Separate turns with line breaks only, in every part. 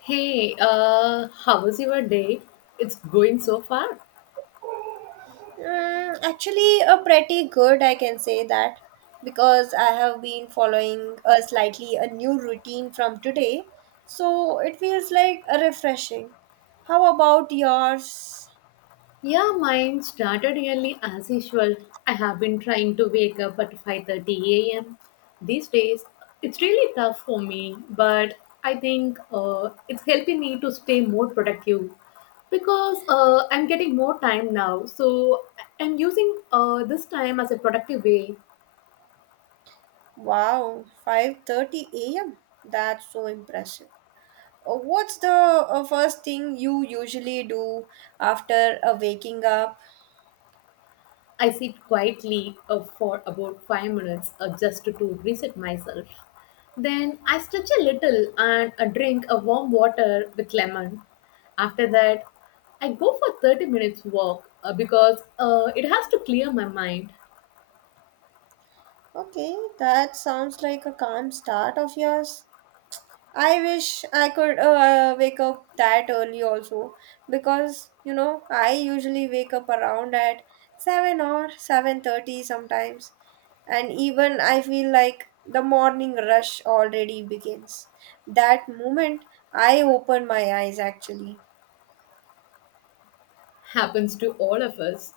Hey, how was your day? It's going so far.
A pretty good, I can say that, because I have been following a slightly a new routine from today, so it feels like a refreshing. How about yours?
Yeah, mine started early as usual. I have been trying to wake up at 5:30 a.m. These days, it's really tough for me, but I think it's helping me to stay more productive because I'm getting more time now. So I'm using this time as a productive way.
Wow, 5:30 a.m. That's so impressive. What's the first thing you usually do after waking up?
I sit quietly for about 5 minutes just to reset myself. Then I stretch a little and drink a warm water with lemon. After that, I go for 30 minutes walk because it has to clear my mind.
Okay, that sounds like a calm start of yours. I wish I could wake up that early also because you know I usually wake up around at 7 or 7:30 sometimes, and even I feel like the morning rush already begins. That moment I open my eyes actually.
Happens to all of us.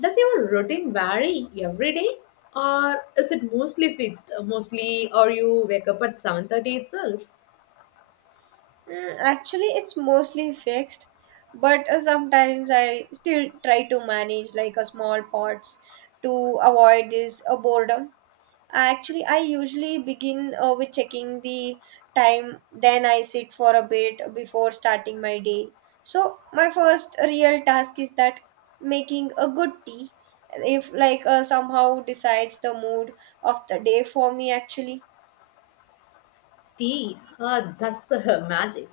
Does your routine vary every day or is it mostly fixed? Mostly, or you wake up at 7:30 itself?
Actually, it's mostly fixed, but sometimes I still try to manage like a small pots to avoid this boredom. Actually, I usually begin with checking the time, then I sit for a bit before starting my day. So, my first real task is that making a good tea, if like somehow decides the mood of the day for me actually.
Tea, that's the magic.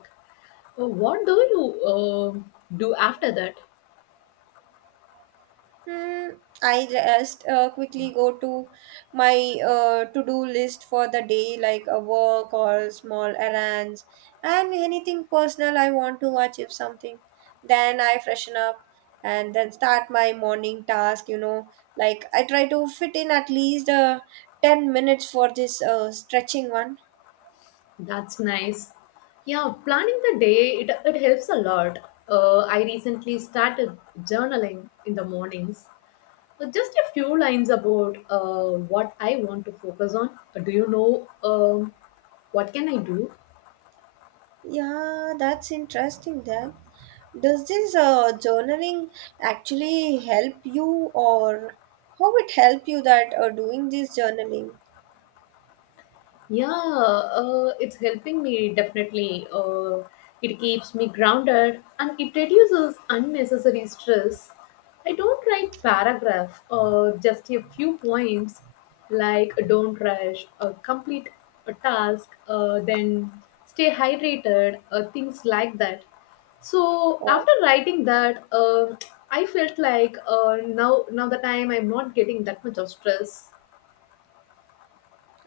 Oh, what do you do after that?
Hmm, I just quickly go to my to-do list for the day, like a work or small errands and anything personal I want to watch if something. Then I freshen up and then start my morning task, you know, like I try to fit in at least 10 minutes for this stretching one.
That's nice. Yeah, planning the day, it helps a lot. I recently started journaling in the mornings. Just a few lines about what I want to focus on. Do you know what can I do?
Yeah, that's interesting then. Does this journaling actually help you, or how it help you that doing this journaling?
Yeah, it's helping me definitely. It keeps me grounded and it reduces unnecessary stress. I don't write paragraph or just a few points like don't rush, complete a task, then stay hydrated, things like that. So
Oh,
after writing that, I felt like now now that I'm not getting that much of stress.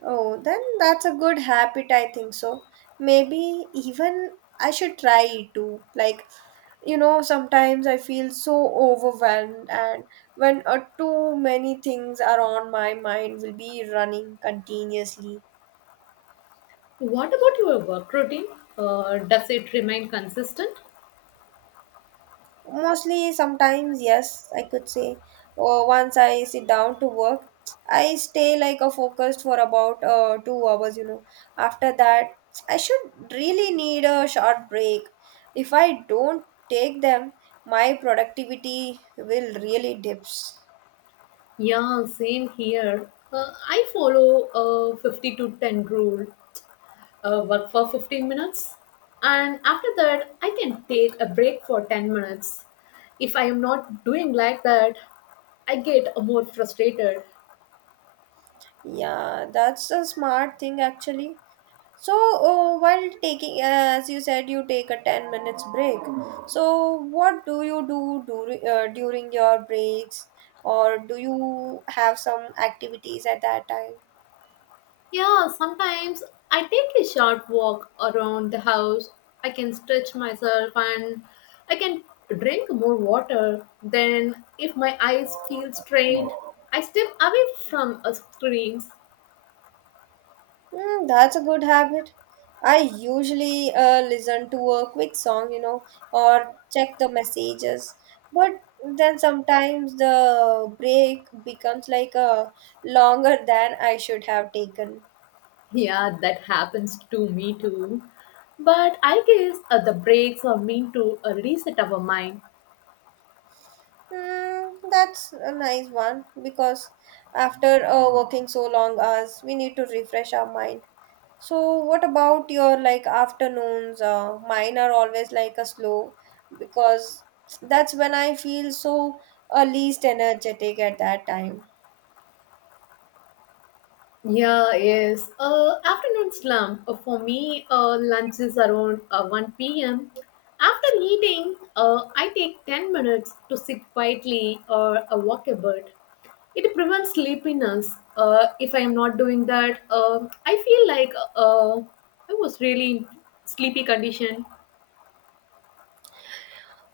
oh, then that's a good habit, I think so. Maybe even I should try it too. Like you know, sometimes I feel so overwhelmed, and when too many things are on my mind, will be running continuously.
What about your work routine? Does it remain consistent?
Mostly, sometimes, yes, I could say. Or once I sit down to work, I stay like a focused for about 2 hours, you know. After that, I should really need a short break. If I don't take them, my productivity will really dips.
Yeah, same here. I follow a 50 to 10 rule, work for 15 minutes, and after that, I can take a break for 10 minutes. If I am not doing like that, I get more frustrated.
Yeah, that's a smart thing actually. So while taking, as you said, you take a 10 minutes break. So what do you do during during your breaks, or do you have some activities at that time?
Yeah, sometimes I take a short walk around the house. I can stretch myself and I can drink more water. Then, if my eyes feel strained, I step away from a screens.
Hmm, that's a good habit. I usually listen to a quick song, you know, or check the messages. But then sometimes the break becomes like a longer than I should have taken.
Yeah, that happens to me too. But I guess the breaks are meant to reset our mind.
That's a nice one because after working so long hours, we need to refresh our mind. So, what about your like afternoons? Mine are always like a slow because that's when I feel so least energetic at that time.
Yeah, yes. Afternoon slump. For me, lunch is around 1 p.m. After eating, I take 10 minutes to sit quietly or walk a bit. It prevents sleepiness. If I am not doing that, I feel like I was really in sleepy condition.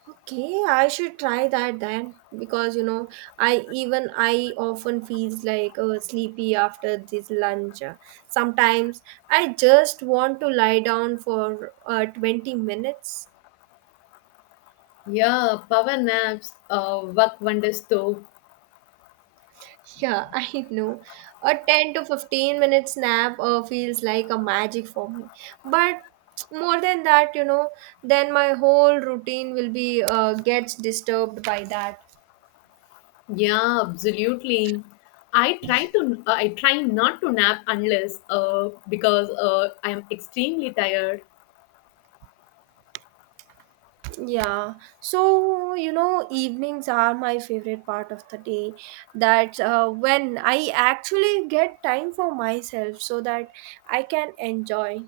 Okay, I should try that then because you know I even I often feels like sleepy after this lunch. Sometimes I just want to lie down for 20 minutes.
Yeah, power naps work wonders too.
Yeah, I know. A 10 to 15 minutes nap feels like a magic for me. But more than that, you know, then my whole routine will be gets disturbed by that.
Yeah, absolutely. I try not to nap unless because I am extremely tired.
Yeah, so you know, evenings are my favorite part of the day. That's when I actually get time for myself so that I can enjoy.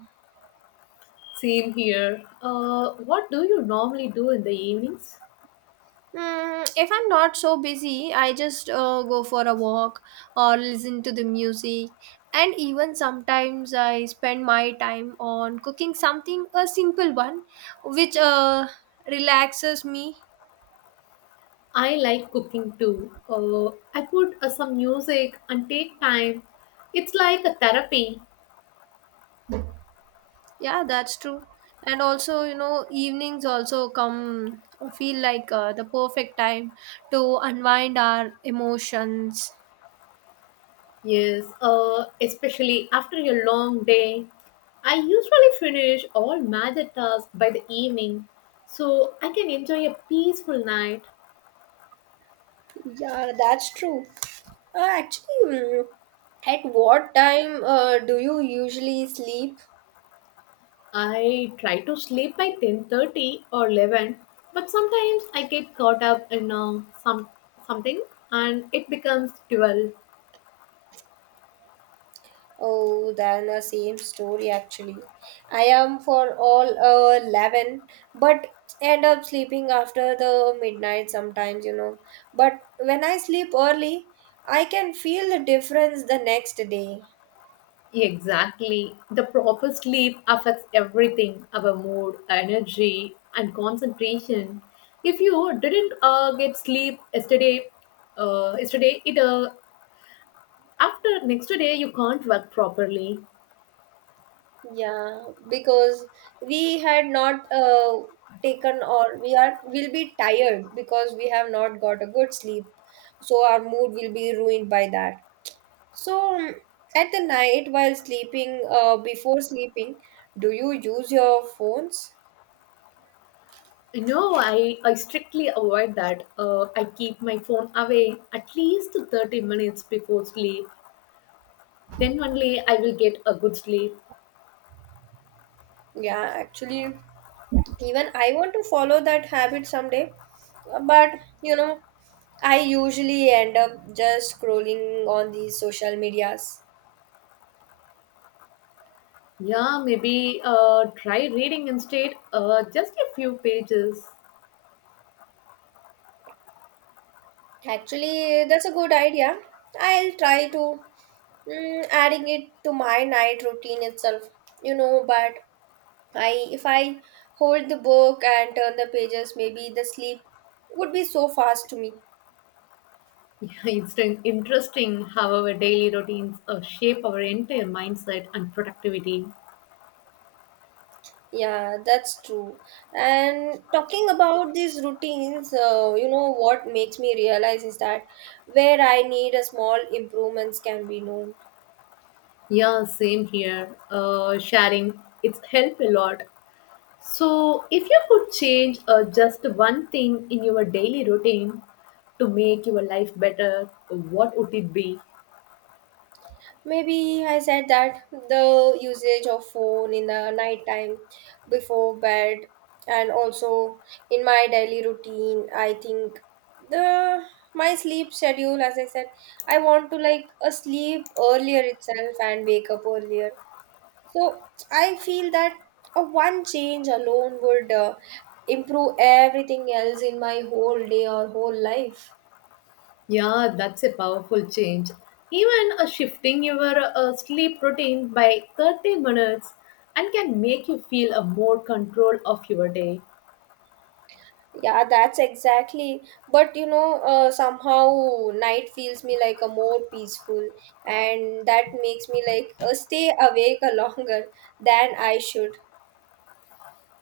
Same here. What do you normally do in the evenings?
If I'm not so busy, I just go for a walk or listen to the music. And even sometimes I spend my time on cooking something, a simple one, which relaxes me.
I like cooking too. I put some music and take time. It's like a therapy.
Yeah, that's true. And also, you know, evenings also come feel like the perfect time to unwind our emotions.
Yes. Especially after a long day. I usually finish all major tasks by the evening, so I can enjoy a peaceful night.
Yeah, that's true. Actually, at what time do you usually sleep?
I try to sleep by 10:30 or 11, but sometimes I get caught up in something, and it becomes 12.
Oh, than the same story actually. I am for all 11, but end up sleeping after the midnight sometimes, you know. But when I sleep early, I can feel the difference the next day.
Exactly. The proper sleep affects everything, our mood, energy and concentration. If you didn't yesterday it after next day you can't work properly.
Yeah, because we had not taken or we are will be tired because we have not got a good sleep. So our mood will be ruined by that. So, at the night while sleeping, before sleeping, do you use your phones?
No, I strictly avoid that. I keep my phone away at least 30 minutes before sleep. Then only I will get a good sleep.
Yeah, actually, even I want to follow that habit someday. But you know, I usually end up just scrolling on these social medias.
Yeah, maybe try reading instead, just a few pages.
Actually, that's a good idea. I'll try to adding it to my night routine itself, you know, but I if I hold the book and turn the pages, maybe the sleep would be so fast to me.
Yeah, it's interesting how our daily routines shape our entire mindset and productivity.
Yeah, that's true. And talking about these routines, you know what makes me realize is that where I need a small improvements can be known.
Yeah, same here. Sharing, it's helped a lot. So, if you could change just one thing in your daily routine to make your life better, what would it be?
Maybe I said that the usage of phone in the nighttime before bed, and also in my daily routine, I think the my sleep schedule, as I said, I want to like a sleep earlier itself and wake up earlier. So I feel that a one change alone would improve everything else in my whole day or whole life.
Yeah, that's a powerful change. Even shifting your sleep routine by 30 minutes and can make you feel a more control of your day.
Yeah, that's exactly. But you know, somehow night feels me like a more peaceful, and that makes me like stay awake a longer than I should.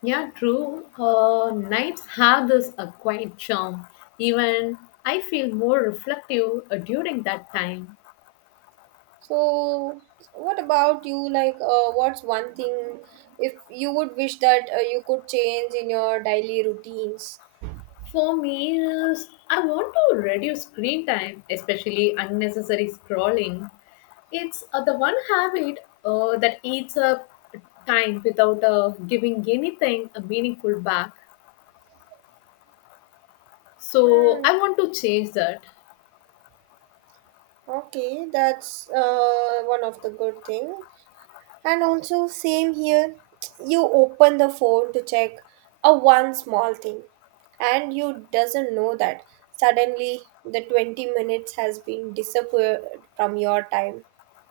Yeah, true. Nights have this a quiet charm. Even I feel more reflective during that time.
So, what about you? Like, what's one thing if you would wish that you could change in your daily routines?
For me, is I want to reduce screen time, especially unnecessary scrolling. It's the one habit that eats up time without giving anything a meaningful back. So
Hmm.
I want to change that.
Okay, that's one of the good thing. And also, same here, you open the phone to check a one small thing, and you doesn't know that suddenly the 20 minutes has been disappeared from your time.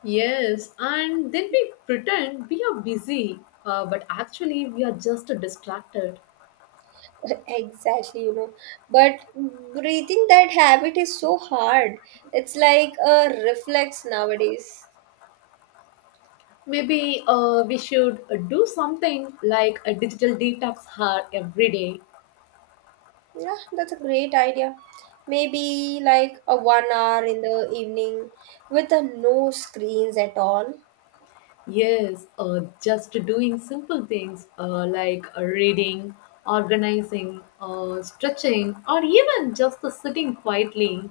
Yes, and then we pretend we are busy, but actually we are just distracted.
Exactly, you know. But breathing that habit is so hard. It's like a reflex nowadays.
Maybe we should do something like a digital detox hour every day.
Yeah, that's a great idea. Maybe like a one hour in the evening with a no screens at all.
Yes, just doing simple things like reading, organizing, stretching, or even just the sitting quietly.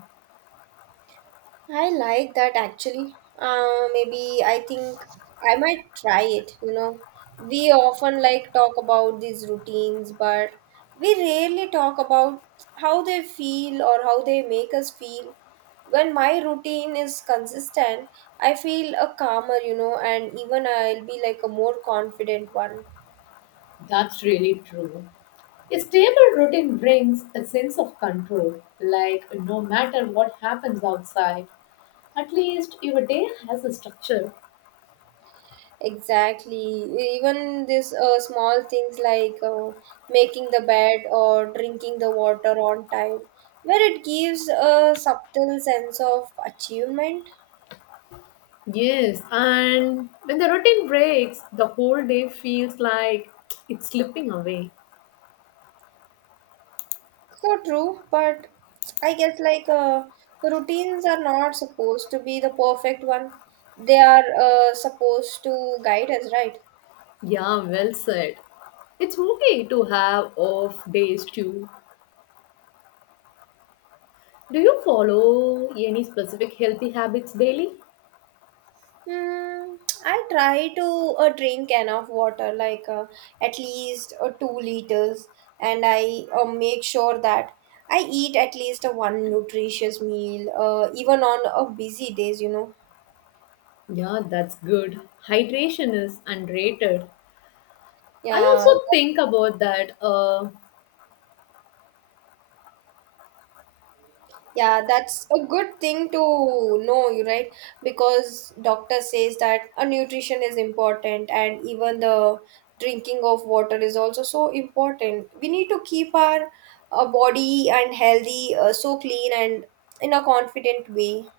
I like that actually. Maybe I think I might try it, you know. We often like talk about these routines, but we rarely talk about how they feel or how they make us feel. When my routine is consistent, I feel a calmer, you know, and even I'll be like a more confident one.
That's really true. A stable routine brings a sense of control, like no matter what happens outside, at least your day has a structure.
Exactly. Even this small things like making the bed or drinking the water on time, where it gives a subtle sense of achievement.
Yes, and when the routine breaks, the whole day feels like it's slipping away.
So true, but I guess like routines are not supposed to be the perfect one. They are supposed to guide us, right?
Yeah, well said. It's okay to have off days too. Do you follow any specific healthy habits daily?
Hmm, I try to drink enough water, like at least 2 liters, and I make sure that I eat at least a one nutritious meal, even on busy days, you know.
Yeah, that's good. Hydration is underrated. I
Yeah,
also think about that.
yeah, that's a good thing to know, you right? Because doctor says that a nutrition is important, and even the drinking of water is also so important. We need to keep our body and healthy so clean and in a confident way.